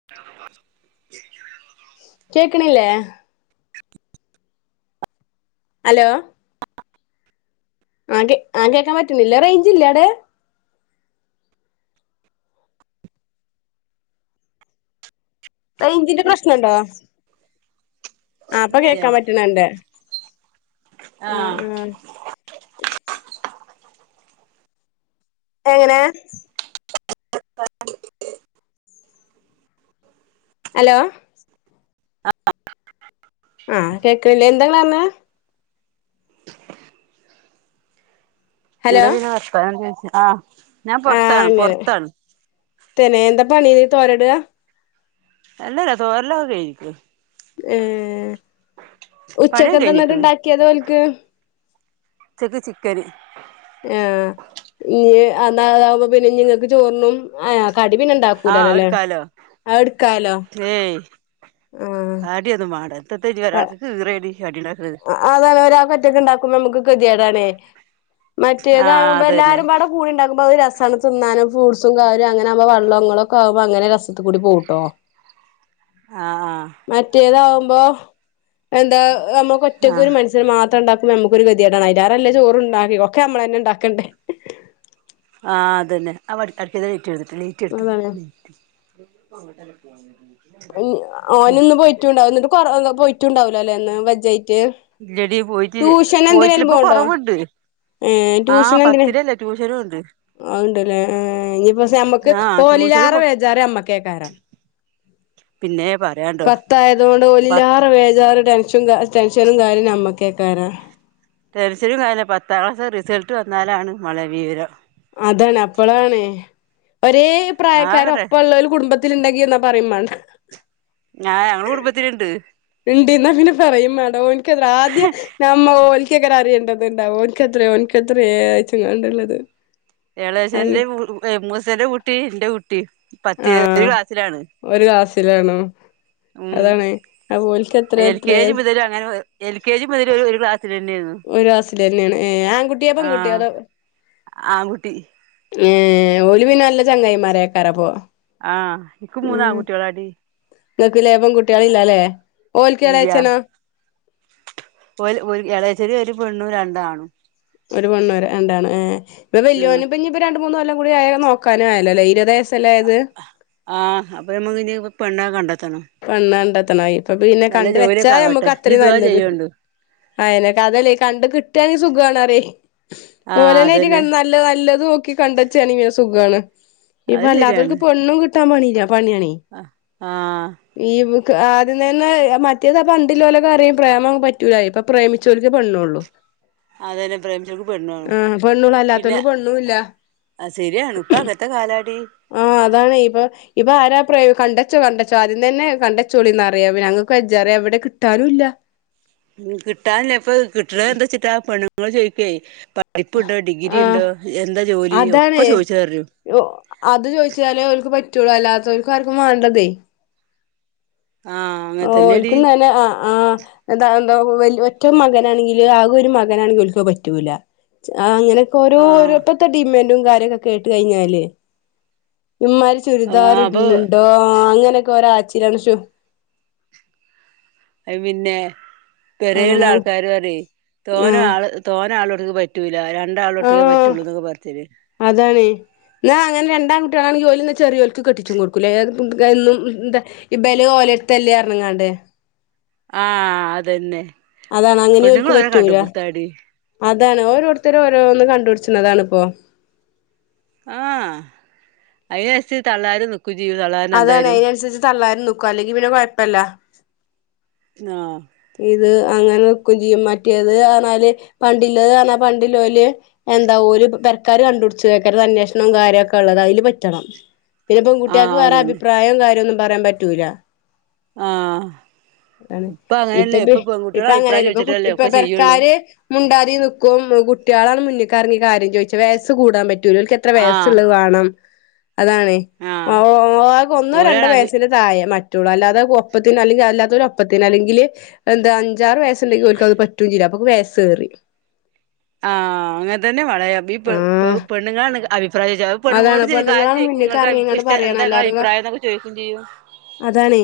[unintelligible] കേക്കണില്ലേ ഹലോ ആഹ് കേ ആഹ് കേക്കാൻ പറ്റിണില്ലേ റേഞ്ചില്ലേ അവിടെ റേഞ്ചിന്റെ പ്രശ്നവൊണ്ടോ ആഹ് ഇപ്പൊ ഇല്ലല്ല കേക്കാൻ പറ്റണുണ്ട് ആഹ് ആഹ് എങ്ങനെ ഹലോ ആഹ് കേൾക്കില്ലേ എന്താ നിങ്ങള് പറഞ്ഞത് ഹലോ ഇവിടെ പിന്നെ [unintelligible] ആഹ് ഞാൻ പൊറത്താണ് പൊറത്താണ് തന്നേ എന്താ പണി തോരടുക അല്ലല്ല തോരലക്കെ കഴിഞ്ഞിക്കണ് ഏഹ് പണിയൊക്കെ ഉച്ചക്കെന്താ എന്നിട്ട് കഴിഞ്ഞിക്ക്ണ് ഉണ്ടാക്കിയത് ഓൽക്ക് ഉച്ചക്ക് ചിക്കന് ആഹ് ഇനി അതാവുമ്പോ പിന്നെ നിങ്ങൾക്ക് ചോറിനും ആ കടി പിന്നെണ്ടാവും ആഹ് എടുക്കാല്ലോ [unintelligible] ആഹ് കടിയൊന്നും വേണ്ട [unintelligible] കടി ഉണ്ടാക്കണത് അതാണ് ഒരാക്ക് ഒറ്റക്ക് ഉണ്ടാക്കുമ്പോ നമുക്ക് ഗതികേടാണെ ആഹ് മറ്റേതാകുമ്പോ അതന്നെ എല്ലാരും പാടെ കൂടി ഉണ്ടാക്കുമ്പോ അത് രസമാണ് തിന്നാനും ഫ്രൂട്ട്സും കാര്യോം അങ്ങനാവുമ്പോ വെള്ളങ്ങളൊക്കെ ആകുമ്പോ അങ്ങനെ രസത്ത് കൂടി പോവൂട്ടോ ആഹ് ആഹ് മറ്റേതാകുമ്പോ എന്താ നമ്മക്ക് ഒറ്റക്ക് ഒരു ആഹ് മനു ഷ്യന് മാത്രം ഉണ്ടാക്കുമ്പോ നമ്മക്ക് ഒരു ഗതികേടാണ് [unintelligible] ചോറ് ഉണ്ടാക്കി ഒക്കെ നമ്മള് തന്നെ ഉണ്ടാക്കണ്ടേ ആഹ് അതന്നെ ആ വർക്കേരിക്കകത്തെ ലൈറ്റ് കെടുത്ത് അതാണ് കേട്ടോ ലൈറ്റ് കെടുത്ത് ലൈറ്റ് [unintelligible] ഓൻ ഉം ഇന്ന് പോയിട്ടുണ്ടാവി കൊറ പോയിട്ടുണ്ടാവലോ അല്ലേ ഇന്ന് വജ്ജ ആയിട്ട് ഇല്ലടി പോയിട്ടില്ല പോയിട്ട് ഇപ്പ കൊറവുണ്ട് ഏ ആഹ് പത്തിലല്ലേ ട്യൂഷനും ഉണ്ട് ഒണ്ടല്ലേ ഇനിയിപ്പോ ഞമ്മക്ക് ആഹ് ട്യൂഷന് ഓലില്ലാറെ പോ ബേജാറ് ഞമ്മക്ക് ക്കേക്കാരാ പിന്നെ ഭ പത്തായത് കൊണ്ട് വല്ലാറ് ബേജാറ് ടെൻഷും ടെൻഷനും കാര്യം നമ്മക്കേക്കരാ ടെൻഷനും കാര്യം പത്താം ക്ലാസ് റിസൾട്ട് വന്നാലാണ് മോളെ വിവരം അതാണ് അപ്പളാണ് ഒരേ പ്രായക്കാർ ആകട്ടെ ഒപ്പവൊള്ള ഒരു കുടുംബ ത്തിൽ ഉണ്ടെങ്കി എന്നാ പറയും വേണ്ട ഞാൻ ഞങ്ങടെ കുടുംബത്തിലുണ്ട് ഉണ്ട് എന്ന് അങ്ങനെ പറയുവേയും മേണ്ട ഓനിക്ക് ആദ്യം നമ്മ ഓൽക്കങ്ങനെ അറിയേണ്ടത് ഉണ്ടാവോ ഓനിക്കെത്രയാ ഓനിക്കെത്രയാ അയച്ചാണ്ടുള്ളത് എളേച്ഛന്റെ മൂസേന്റെ കുട്ടി എന്റെ കുട്ടി പത്തില് ഒരു ആഹ് ക്ലാസ്സിലാണ് ഒരു ക്ലാസ്സിലാണോ ഉം അതാണേ അപ്പോൽക്ക് എത്ര എത്രേ [unintelligible] ഒരു എൽ കെ ജി മുതൽ ഒരു ഒരു ക്ലാസ്സിലെന്നേര്ന്നു. ഒരു ക്ലാസ്സിലെന്നേണ്. ഏഹ് ആൺകുട്ട്യോ പെൺകുട്ട്യോ ആഹ് അതൊ ആൺകുട്ടി ഏഹ് ഓല് പിന്നെ നല്ല ചങ്ങായിമാരേക്കാരപ്പോ. ആഹ് ഇക്ക് മൂന്ന് ആൺകുട്ട്യേളാടി. ഇങ്ങക്ക് ലേ പെൺകുട്ട്യേളില്ലാല്ലേ. ഓൽക്ക് എളേച്ചനോ? ഓൽ ഓൽ എളേച്ഛന് ഒരു പെണ്ണും രണ്ടാണും. ഒരു പെണ്ണും രണ്ടാണും ഏഹ് ഇവടെ ആഹ് വല്യോന് ഇപ്പഞ്ഞ് ഇപ്പ രണ്ട് മൂന്ന് കൊല്ലം കൂടി ആയാ നോക്കാനും ആയല്ലോ ല്ലെ. ഇരുപത് വയസ്സല്ലേ ആയത്. ആഹ് അപ്പോ നമ്മക്കിനി പെണ്ണൊക്കെ കണ്ടെത്തണം. പെണ്ണ് കണ്ടെത്തണം ഇപ്പൊ പിന്നെ നല്ല കണ്ട് വെച്ചാ ജോലിയൊക്കെ ആവട്ടെ ഞമ്മക്ക് ഇജ്ജ് അത്രിം ദുആ നല്ലത്. ചെയ്യോണ്ടു അതെന്നെ. ക്കതല്ലേ കണ്ട് കിട്ടാണെങ്കി സുഖാണറ്യെ. ആഹ് ഓലെന്നായിട്ട് അതന്നെ കൺ നൽ ല്ല നല്ലത് നോക്കി കണ്ടെച്ചാണി പിന്നെ സുഖാണ്. ഇപ്പ അത് അല്ലാത്തോൽക്ക് പെണ്ണും കി ട്ടാൻ പണില്ല്യ പണിയാണേ. അഹ് ആഹ്. ഈ ബു ആദ്യം തന്നെ മറ്റേതാ പണ്ടില്ലോലൊക്കറിം. പ്രേമം പറ്റൂല്ല ഇപ്പൊ പ്രേമിച്ചോൽക്കേ പെണ്ണൊള്ളു. അതന്നെ പ്രേമിച്ചോൽക്ക് പെണ്ണ് വാണം ആഹ് പെണ്ണുള്ളൂ പിന്നെ. അല്ലാത്തോൽക്ക് പെണ്ണുല്ല ആഹ് സരിയാണ് ഇപ്പ അങ്ങത്തെ കാലാടി. ആഹ് അതാണേ. ഇപ്പൊ ഇപ്പൊ ആരാ പ്രെ കണ്ടച്ചോ കണ്ടച്ചോ ത്താദ്യം തന്നെ കണ്ടച്ചോളി ന്നാ റിയാ. പിന്നെ ഞങ്ങക്ക് വെജ്ജ റിം എവിടെ കിട്ടാനുല്ല. ഉം കിട്ടാൻല്ല്യ, ഇപ്പ കിട്ട്ണത് എന്തച്ചിട്ടാ പെണ്ണ്ങ്ങൾ ചോയിക്ക്വേ പഠിപ്പുണ്ടൊ ആഹ് ഡിഗ്രിണ്ടൊ എന്താ ജോലി അതാണ് ഒക്കെ ചോയിച്ചു അറ്യോ. അത് ചോയ്ച്ചാലേ ഓൽക്ക് പറ്റുള്ളൂ അല്ലാത്തോൽക്കാർക്കും വാണ്ട തേ. ആഹ്. അങ്ങനെ തന്നെടി ഓൽക്കും തന്നെ അ ആഹ്. എന്താ എന്ത വെൽ ഒറ്റ മകനാണെങ്കിൽ ആകെ ഒരു മകനാണെങ്കിൽ ഓൽക്കത് പറ്റൂല. ച് ആഹ് അങ്ങനെ ക്കോരോരൊ ആഹ് ഇപ്പത്തെ ഡിമാന്റും കാര്യയൊക്കെ കേട്ട് കഴിഞ്ഞാലേ, ഇമ്മാര് ചുരിദാർ ആഹ് അപ്പൊ ഇട്ണ് ണ്ടോ ആഹ് അങ്ങനെയൊക്കെ ഒരാച്ചിരാണ് ശു അത് പിന്നെ പെരേല്ള്ള അതാണ് ആൾക്കാര് പറ്യേ ആഹ് തോനാള് തോന ആള് ള്ളോട്ത്ത്ക്ക് പറ്റൂല്ലാ രണ്ടാൾള്ളോട്ത്ത്ക്കേ പറ്റൊള്ളൂ ന്നൊക്കെ പർഞ്ഞീനി. അതാണേ. ഇന്നാ അങ്ങനെ രണ്ടാംകുട്ട്യേളാണെങ്കി ഓലിന്ന ചെറിയോൽക്ക് കെട്ടിച്ചും കൊടുക്കുലേ ഏത് [unintelligible] എന്നും എന്താ ഇബല് ഓലെട്ത്തല്ലേ പർണ്ങ്ങാണ്ട്. ആഹ് അതെന്നെ. അതാണ് അങ്ങനി ഓൽക്ക് പറ്റൂല. അതാണ് ഓരോര്ത്തര് ഓരോന്ന് കണ്ട്പുട്ച്ച്ണതാണിപ്പം. ആഹ്. അയ്നച്ച് തള്ളാര് നി ക്കു ചെയ്യും തള്ളാ അതാണെ അതിനൻസരിച്ച് തള്ളാരും നിക്കും അല്ലെങ്കി പിന്നെ കൊഴപ്പല്ല. ആഹ് ഇത് അങ്ങനെ നിക്കും ചെയ്യും. മറ്റേത് ആണാല് പണ്ടില്ലത് കാണാ പണ്ടില്ലോല് എന്താ ഓര് പെരക്കാര് കണ്ട്പുട്ച്ചതേക്കരം. അതന്വേഷണും കാര്യൊക്കെ ഉള്ളത് അയ്ല് പറ്റണം. പിന്നെ പെൺകുട്ട്യാക്ക് ആഹ് വേറെ അതന്നെ അഭിപ്രായും കാര്യൊന്നും പറയാൻ പറ്റൂല. ആഹ് ആണ് ഇപ്പൊ അങ്ങനെയല്ലേ ഇപ്പൊ പെൺകുട്ടികളെ ഇപ്പൊ അഭിപ്രായം അങ്ങനെല്ല ഇപ്പൊ ചോദിച്ചിട്ടല്ലേ ഇപ്പ ഒക്കെ ചെയ്യുള്ളൂ പെരക്കാര് മുണ്ടാതി നിക്കും കുട്ടിയാള് മുന്നിലെകിറങ്ങി കാര്യം ചോയിച്ചും വയസ്സ് കൂടാൻ പറ്റൂല ആഹ് വയസ്സ്ള്ളത് വാണം അതാണേ ആഹ് ഒന്നോ രണ്ടോ ഓരാണ് അഭി വയസിന് താഴെ പറ്റോള്ളൂ അല്ലാതെ ഒപ്പത്തിന് അല്ലെങ്കിൽ അല്ലാത്ത ഒരു ഒപ്പത്തിന് അല്ലെങ്കിൽ എന്താ അഞ്ചാറ് വയസ്സുണ്ടെങ്കിൽഓല്ക്കത് പറ്റുല ചെയല്ല അപ്പൊ വയസ്സ് ഏറി ആഹ്‌ അങ്ങനെ തന്നെ വളയാം ഈ ആഹ് പെണ്ണുങ്ങണ് അബിപ്രായം അതാണ് പെണ്ണുങ്ങളോട് കാര്യം പെണ്ണുങ്ങളാണ് ചോയ്ക്കും മുന്നിക്ക് ഇറങ്ങിങ്ങാണ്ട് നിങ്ങൾക്ക്ക് പറയണം എന്താ അല്ലാതെ അഭിപ്രായം എന്നൊകെ ചോയിക്കും ചെയ്യും അതാണേ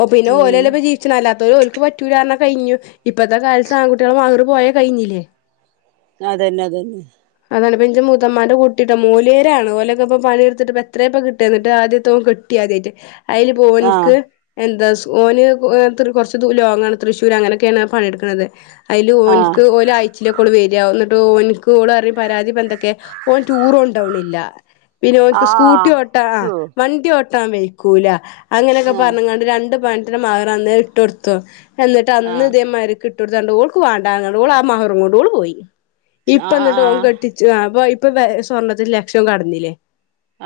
ഓ പിന്നെ ഉം ഓലലപ്പ ജീ അല്ലാത്തോര് ഒല്ക്ക് പറ്റൂല പറഞ്ഞ കഴിഞ്ഞു ഇപ്പൊത്തെ കാലത്ത് ആൺ [unintelligible] പോയ കഴിഞ്ഞില്ലേ [unintelligible] അതന്നെ അത തന്നെ അതാണ് ഇന്റെ മൂത്തമ്മാന്റെ കുട്ടി മോലിയേരാണ് ഓലക്ക ഇപ്പ പണി ടുത്തിട്ട് എത്രയപ്പൊ കിട്ട ആദ്യത്തോൻ കെട്ടി ആദ്യയിട്ട് അതില് ആഹ് പോന്ക്ക് എന്താ ഓന് കൊറച്ച് ലോങ്ങാണ് തൃശ്ശൂർ അങ്ങനെയൊക്കെയാണ് പണിയെടുക്കുന്നത് അയില് ആഹ് ഓനിക്ക് ഓലയ്ച്ചീലൊകെ വെര ഇന്നിട്ട് ഓനിക്ക് ഓള്റ പരാതി പ്പോ എന്തൊക്കെ ഓ ടൂറോണ്ടോണില്ല പിന്നെഓന്ക്ക് സ്കൂട്ടി ആഹ് ഓട്ട ആ വണ്ടി ചോ ഓട്ട വണ്ടി ഓട്ട്ടാൻ വെയിക്കൂല അങ്ങനെയൊക്കെ ആഹ് പറഞ്ഞാണ്ട് രണ്ട് പാവനത്തിന്റെ മഹർ അന്നേ ഇട്ട്ടുത്തു എന്നിട്ട് അന്ന് ആഹ് ഇതേമാതിരി ഇട്ടോട് ടുത്താണ്ട് ഒൾക്ക്ആ മഹർ വാണ്ട പറഞ്ഞു ആ മഹറുംങ്ങോണ്ട് ഓള് പോയി ഇപ്പന്ന് ടോം ആഹ് കെട്ടിച്ചു അപ്പ ഇപ്പൊ സ്വർണ്ണത്തിൽ ലക്ഷം കടന്നില്ലേ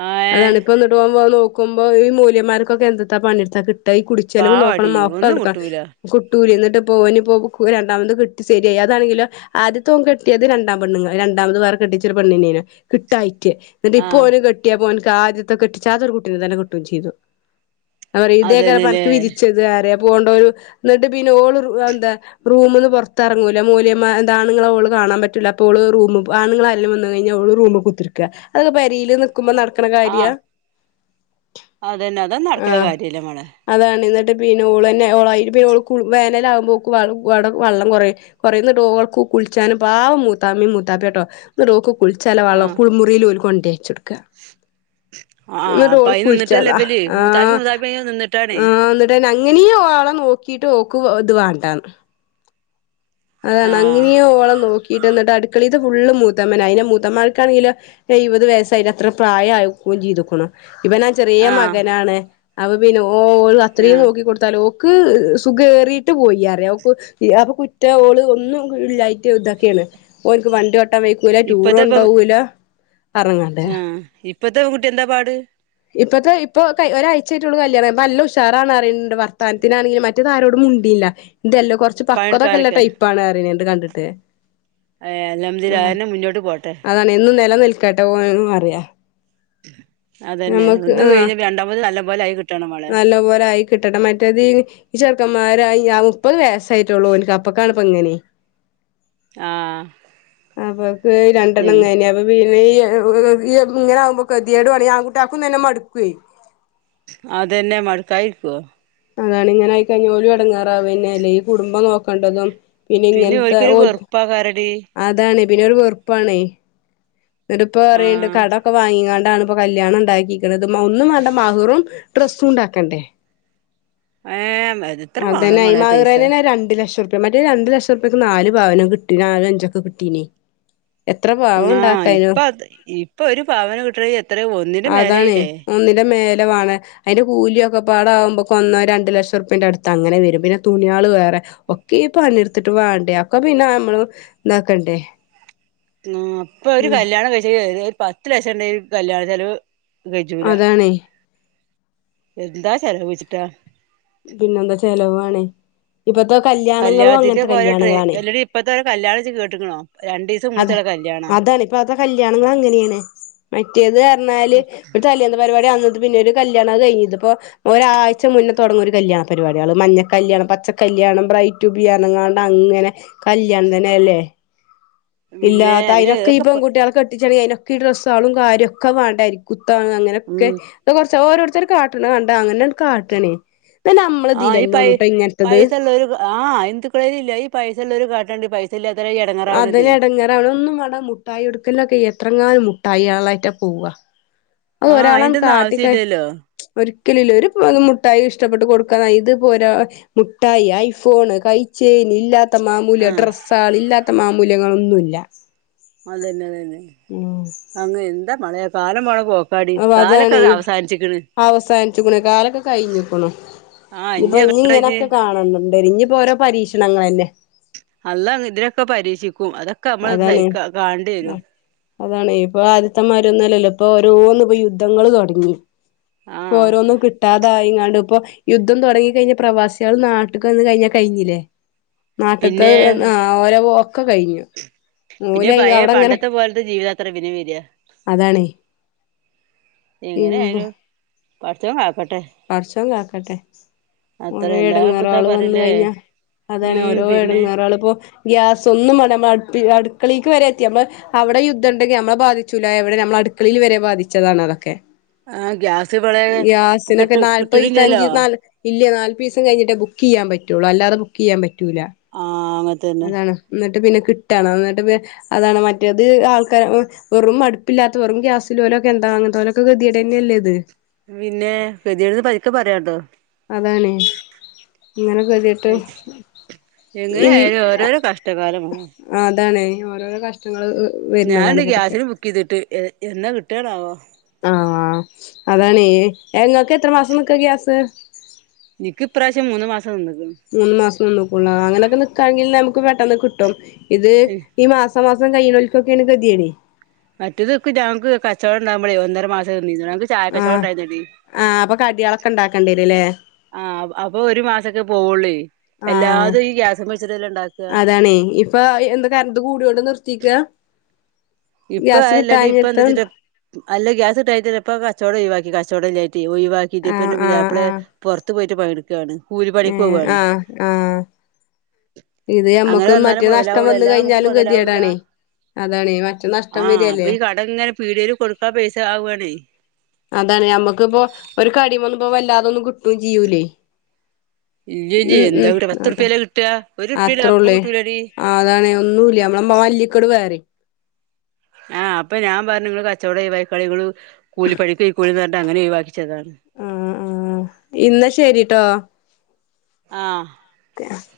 ആഹ് ഏഹ് അതാണ് ഇപ്പൊ ന്നട്ട് ഓം നോക്കുമ്പോ നോക്കുമ്പോ ഈ മോലിയമാർക്കൊക്കെ എന്ത് താ പണിയെടുത്താ കിട്ട ഈ കുടിചെലവും നോക്കണം പാവാടി മോക്ക ഒന്നും എടുക്കണം കിട്ടൂല കുട്ടൂലെ ഇന്നട്ട്പ്പം ഓനിപ്പം രണ്ടാമത് കിട്ടി ശരിയായി അതാണെങ്കിലോ ആദ്യത്തോൻ കെട്ടിയത് രണ്ടാം രണ്ടാമത് കെട്ടിച്ച പെണ്ണ്നെയ്ന്നു കിട്ടായിറ്റ് ന്നിട്ട് ആഹ് ഇപ്പോന് കെട്ട്യപ്പോ ൻക്ക് ആദ്യത്തെ കെട്ടിച്ചാത്തൊരു കുട്ടീനെ തന്നെ കിട്ടും ചെയ്തു ഞൻ പറ്യ അതന്നെല്ലേ ഇതേക്കാരപ്പൻക്ക് വിധിച്ചത് അറ്യ പ്പോണ്ടൊരു ന്നട്ട് പിന്നെ ഓള് എന്താ റൂമ്ന്ന്പൊർത്തെർങ്ങൂല മോല്യമാ ആണുങ്ങളെ ഓള് കാണാൻ പറ്റൂല അപ്പോള് റൂമ് ആ ല് വന്ന് കൈഞ്ഞ ഓള് റൂമ് കുത്തർക്ക അതൊക്കെ പെരീല് നിക്കുമ്പോ നടക്ക്‌ണ കാര്യ ആഹ് അതന്നെ അത് നട്ക്ക്‌ണ ആഹ് കാര്യല്ല മളെ അതാണ് ഇന്നിട്ട് പിന്നെ ഓളെന്നെ ഓളായി പി ഓൾ കുൾ വേനലാവുമ്പോക്ക്‌ വടം വള്ളം അവിടെ വെള്ളം കൊറ പറയുന്നേട്ടു ഓൾക്ക് കുളിച്ചാനും പാവം മൂത്തമ്മീം മൂത്താപ്പ്യട്ടോ ന്നട്ടോക്ക് കുൾച്ചാള്ള വള്ളം ആഹ് ലോൽ കൊണ്ടേച്ചൊട്ക്ക ആഹ് അപ്പൊ ന്നിട്ടോൾ അയി നിന്നിട്ടല്ലേ കുൾച്ചതാ ഇബല് മൂത്താപ്പി ആഹ് മൂത്താപ്പി അയി നിന്നിട്ടാണേ ആ ന്നട്ട് തന്നങ്ങനീ ഓളെ നോക്കീട്ട് ഓക്ക് ത് വാണ്ടാണ് അതാണ് ആഹ് അങ്ങനീ ഓളെ നോക്കീട്ട് ന്നട്ട് അടുക്കളീത്തെ ഫുള്ള് മൂത്തമ്മന്നെ അയ്നെ മൂത്തമ്മാക്കാണെങ്കില് എഴുപത് വയസ്സായിണ് അത്ര പ്രായായിക്കുണും ചെയ്തുക്ക്‌ണു ഇവനാ ചെറിയ ആഹ് മകനാണ് അപ്പ പിന്നെ ഓൾ അത്രീം ആഹ് നോക്കിടുത്താലോ ക്ക്‌ സുഖേറീട്ട് പോയിഅറ്യ ഓക്ക് അപ്പൊ റ്റേ ഓള് ഒന്നും ല്ലായിറ്റ് തൊക്കേണ് ഓൻക്ക് വണ്ട്യോട്ടാൻ വൂല ഇപ്പത്തെ പെൺ ടൂറൊണ്ടോവൂല ആഹ് ഇപ്പത്തകുട്ട്യന്താ പാട് ഇപ്പത്തെ ഇപ്പൊ ഒരാഴ്ച്ചായിട്ടൊള്ളൂ കല്യാണം പ ല്ല ഉഷാറാണ് റിണ്ട് വർത്തത്തിനാണെങ്കിലും റ്റത് ആരോടും മുണ്ടില്ല തെല്ല കൊർച്ച് പക്ക്വതൊക്കെള്ള പണിയെടുക്കാനൊക്കെ ടൈപ്പാണ് റിണ്ണ്ണ്ട് കണ്ടിട്ട് ഏ അൽഹംദില്ലാഹ് അഹെന്നെ മുന്നോട്ട് പോട്ടെ നിന്നും നെലനിൽക്കട്ടെ ഓൻ അറിയ അതന്നെ ഒന്ന് ആഹ് കഴിഞ്ഞപിന്നെ രണ്ടാമത് നല്ലപോലെ ആയി കിട്ടാണ് നമ്മളെ നല്ല പോലായി കിട്ടട്ടെ മറ്റതീ ചെർക്കമ്മാരായി ആ മുപ്പത് വയസ്സായിട്ടൊള്ളൂ ഓന്ക്ക് അപ്പ കാണ്പ്പ അങ്ങനിം ആഹ് അപ്പൊക്ക് എങ് രണ്ടെണ്ണംങ്ങനെ അപ്പൊ പിന്നെ ങ്ങനാവുമ്പോ കെത്യേടു ആണ് ഈ ആങ്കുട്ട്യാക്കും തന്നെ മടുക്കേ അതെന്നെ മട്ക്കായിര്ക്കോ അതാണ് ങ്ങനായിക്കയ്ഞ്ഞ ഓലും എടങ്ങാറാവെന്നല്ലേ ഈ കുടുംബം നോക്കണ്ടതും പിന്നെ ഇങ്ങനത്തെ ഓല്ക്കൊരു ഓൽക്ക് വെറുപ്പാകാരടി അതാണ് പിന്നൊരു വെറുപ്പാണെ ന്നട്ട് ഇപ്പറിണ്ട് ആഹ് കടൊക്കെ വാങ്ങികാണ്ടാണ് പ്പൊ കല്യാണം ഇണ്ടാക്കിക്കണത് ഒന്നും വേണ്ട മഹറും ഡ്രസ്സും ഉണ്ടാക്കണ്ടേ ഏഹ് എത്ര വാണം അതന്നെ ഈ മോളെ പൈസ മഹർനെന്നെ രണ്ടു ലക്ഷം മറ്റേ രണ്ട് ലക്ഷൊർപ്യെക്ക് നാല് പവനം കിട്ടി നാലൊ അഞ്ചൊക്കെ കിട്ടീനി ആ ഇപ്പ ഇപ്പൊരു പവൻ കിട്ടണെ എത്ര ഒന്നിന്റെ അതാണേ മേലായിലെ ഒന്നിന്റെ മേലെ വാണേ അയ്ന്റെ കൂലിയൊക്കെപ്പാടാകുമ്പൊ ക്കൊന്നൊ രണ്ട് ലക്ഷുർപ്യേന്റെട്ത്തങ്ങനെ വരും പിന്നെ തുണ്യാള് വേറെ ഒക്കീ പണിട്ത്തിട്ട് വാണ്ടേ അക്കെ പിന്നെ നമ്മള് താക്കണ്ടേ ആ അപ്പൊരു കല്യാണം കൈച്ചണേ ഒരു പത്ത് ലക്ഷം ണ്ടേലും കല്യാണ ചെലവ് കജ്ജൂല അതാണേ എന്താ ചെലവേച്ചിട്ടാ പിന്നെന്താ ചെലവാണേ ഇപ്പത്തെ കല്യാണങ്ങളും കല്യാണത്തിന്റെ അങ്ങൻത്തെ ഒക്കെ ഓരോ ട്രെ കല്യാണങ്ങളാണേ അല്ലെടി ഇപ്പത്തെ ഓരോ കല്യാണം ഇജ്ജ് കേട്ട്ക്കണോ രണ്ടീസം അതെ മൂന്നീസള്ള കല്യാണാ അതാണ് ഇപ്പത്തെ കല്യാണങ്ങളങ്ങനേണ് മറ്റേത് അർഞ്ഞാല് തലേന്ന് പര്പാടി അന്ന് പിന്നൊരു കല്യാണം അഹ് കൈഞ്ഞ് ഇത്പ്പൊ ഒരാഴ്ച മുന്നേ തൊട്ങ്ങൊരു കല്യാണ പരിപാടികള് മഞ്ഞ കല്യാണം പച്ച ക്കല്യാണം ബ്രൈറ്റുബി അർഞ്ഞാണ്ട അങ്ങനെ കല്യാണം തന്നല്ലേ പിന്നെ ഇല്ലാത്താ അയിന് അയിനൊക്കെ ഈ ഇതൊക്കെ പെൺട്ടിയോളെ കെട്ടിച്ചാണെങ്കിൽ അയിനൊക്കെ ഈ ഡ്രസ്സുകളും കാര്യൊക്കെ വാണ്ടേ അരികുത്താനും അങ്ങനെ തൊക്കെ ഉം കൊറച്ച് ഓരോർത്തർ കാട്ട്ണ കണ്ടാ അങ്ങനെണ്ട് കാട്ടണേ ആഹ് ഈ പൈ പൈസല്ലൊരു ആഹ് ഇന്ദുക്കളില്ല ഈ പൈസല്ലോര് കാട്ട്ണ കണ്ട് പൈസ ഇല്ലാത്തവര് ഈ എട അതെന്നെ എടങ്ങേറാവുണ് ഒന്നും വേണ്ടാ മുട്ടായി കൊടുക്കലിനൊക്കെ എത്രങ്ങാനും മുട്ടായി ആയിട്ടാ പോവാ അത് ആഹ് ഒരാളങ്ങ് അയിന്റൊന്നും ആവശ്യം കാട്ടിക്കഴി ഇല്ലല്ലോ ഒരിക്കലും ഇല്ല ഒരു പ്പോ മുട്ടായി ഇഷ്ടപ്പെട്ട് കൊടുക്കാനാ ഇത്പ്പോരാ മുട്ടായി ഐഫോണ് കയ്ച്ചേന് ഇല്ലാത്ത മാമൂല് ആഹ് ഡ്രസ്സാള് ഇല്ലാത്ത മാമൂല്യങ്ങളൊന്നുല്ല അതന്നെ അതന്നെ ഉം അങ്ങ് എന്താ പറയാ കാലം പോണ പോ അപ്പൊ അതാണ് ഈ അവസാനിച്ച് ക്ക്ണു കാലൊക്കെ കഴിഞ്ഞുക്ക്ണ് ആഹ് ഇപ്പൊ ഇനി ഇഞ്ഞ് എങ്ങട്ടാ ഇനി ഇങ്ങനെക്കെ കാണണ്ടേരും ഇനിയിപ്പോ ഓരോ പരീക്ഷണങ്ങളന്നെ അള്ള ഇതിനൊക്കെ പരീക്ഷിക്കും അതാ അതാണ് ഉം അതാണ് ഇപ്പൊ ആദ്യത്തെമാരൊന്നുല്ലല്ലോ ഇപ്പൊ ഓരോന്ന് യുദ്ധങ്ങൾ തുടങ്ങി ആഹ് ഓരോന്നും കിട്ടാതായിങ്ങാണ്ട് ഇപ്പൊ യുദ്ധം തൊടങ്ങി കഴിഞ്ഞാ പ്രവാസേള് നാട്ട്ക്ക് വന്ന് കഴിഞ്ഞാൽ കഴിഞ്ഞില്ലേ നാട്ട്ത്തെ പിന്നെ ആഹ് ആഹ് ഒരേ പോക്കെ ഒക്കെ കഴിഞ്ഞു പിന്നെ ഓല് പയേ അവിടെ അങ്ങനെ പണ്ടത്തെ പോലത്തെ ജീവിതത്ര പിന്നെ വര്യാ അതാണ് ഈ എങ്ങനെയായാലും പടച്ചോൻ കാക്കട്ടെ പടച്ചോൻ കാക്കട്ടെ ഓരോ അത്രയല്ലാ ഇപ്പ എന്താ എടങ്ങേറാള് വന്നു പറയലേ കഴിഞ്ഞാ അതാണ് ഉം ഓരോ പിന്നെ എടങ്ങാറേള് ഇപ്പോ ഗ്യാസന്നും വേണ്ടാ നമ്മള് അടുപ്പ് അടുക്കളേക്ക് വരെ എത്തി നമ്മള് അവിടെ യുദ്ധണ്ടെങ്കിൽ നമ്മളെ ബാധിച്ചൂല എവിടെ നമ്മെ അടുക്കളയിൽ വരെ ബാധിച്ചതാണ് അതൊക്കെ ആഹ ഗ്യാസ് ഇവിടേണ് കി നാൽപീസ അഞ്ച് നാല് ഇല്ലേ നാല്പീസം കഴിഞ്ഞിട്ടേ ബുക്ക് ചെയ്യാ പറ്റൊള്ളൂ അല്ലാതെ ബുക്ക് ചെയ്യാൻ പറ്റൂല ആഹ് മറ്റ് അതാണ് എന്നിട്ട് പിന്നെ കിട്ടണം എന്നിട്ട് അതാണ് മറ്റേത് ആൾക്കാരെ ഉം വെറും അടുപ്പില്ലാത്ത വെറും ഗ്യാസ് ഉള്ളോ രൊക്കെ എന്താങ്ങന് ത്തോലൊക്കെ ഗതികേടന്നെല്ലേ ഇത് പിന്നെ കേതേട്ന്ന് പരിക്കെ പറയാണ്ടോ അതാണേ ഇങ്ങനെ കെതേടെ ഏഹ് എങ്ങനെയയാലും ഓരോരോ കഷ്ടക്കാലം മളെ ആതാണേ ഓരോരോ കഷ്ടങ്ങൾ ഹ് ഞാണ്ട് ഗ്യാസിന് ബുക്ക് ചെയ്തിട്ട് എന്നാ കിട്ടണാവോ ആഹ് അതാണേ ങ്ങക്ക് എത്ര മാസം നിക്ക ഗ്യാസ് നിക്ക് ഇപ്രാവശ്യം മൂന്ന് മാസം നിന്നുക്കുണ് മൂന്നു മാസം നിന്നുകുണ് അങ്ങനെയൊക്കെ നി ക്കായാണെങ്കിൽ നമുക്ക് പെട്ടന്ന് കിട്ടും ഇത് ഈ മാസം മാസം കഴിയ്ണോൽക്കൊക്കേണ് കെതേട് മറ്റെതൊക്കെ ഞങ്ങൾക്ക് കച്ചവടം ഉണ്ടാവുമ്പളേ ഒന്നര മാസം നിന്നീന്നുള്ളൂ ഞങ്ങൾക്ക് ആഹ് ആഹ് അപ്പൊ കടിയോലൊക്കെ ഉണ്ടാക്കേണ്ടിരുംലേ ആഹ് അപ്പൊ ഒരു മാസൊക്കെ പോവൊള്ളേ ആഹ് എല്ലാതും ഈ ഗ്യാസ് മ്മെ വെച്ച്ട്ടല്ലേ ഉണ്ടാക്കാ അതാണേ ഈ പ്പൊ എന്താ കരണ്ട് കൂടിയോണ്ട് നിർത്തിക്കാ ഇപ്പൊ ഗ്യാസ് അതല്ലടി ഇപ്പൊ എന്താ കിട്ടാഞ്ഞിട്ടോണ്ടാ വെച്ചിട്ടാ അല്ല ഗ്യാസ് കിട്ടായിട്ടല്ല, ഇപ്പോ കച്ചോടം ഒഴിവാക്കി കച്ചോടം ഇല്ലായിട്ട് ട്ട് ഒഴിവാക്കിയിട്ട് ആഹ് പ്പന്റെ ആഹ് പുയാപ്പളാ ആഹ് പുറത്ത് പോയിട്ട് പണി എടുക്കാണ്. കൂലി പണിക്ക് ഏഹ് പോവാണ് ആഹ് ആഹ് ഇത് അങ്ങനെ ഞമ്മക്കും വന്നാലേ മറ്റേ നഷ്ടം മൊതലാവുള്ളൂ അ വന്ന് ല്ലാതെ നമുക്ക് കഴിഞ്ഞാലും മൊതലാവൂല ഗതികേടാണേ അതാണേ മറ്റന്നാ ആഹ് അപ്പൊ ഈ കടം ഇങ്ങനെ പീടേല് കൊടുക്കണ പൈസ ആവാണേ അതാണ് നമ്മുക്കിപ്പോ ഒരു കടിമ്മന്നു പ്പോ വല്ലാതെന്നും കിട്ടും ചെയ്യൂ ലേ ഇല്ല ജ് എന്താ കിട്ടാ പത്ത് അതെ റുപല്ല കിട്ട ഒരു റുപ്പയില ലാഭം കിട്ടൂലടി ആഹ് അതാണ ഒന്നുല്ല നമ്മളെ മ മല്ലിക്കോട് വേറെ ആഹ് അപ്പം ഞാൻ പറഞ്ഞു നിങ്ങള് കച്ചവടം ഒഴിവാക്ക്യാളി, ഇങ്ങൾ കൂലിപ്പണിക്ക് പൊയ്ക്കോളി ന്ന് പറഞ്ഞിട്ട് അങ്ങനെ ഒഴിവാക്കിച്ചതാണ് ആഹ് ആഹ് ഇന്ന ശരിട്ടോ ആഹ് [inaudible]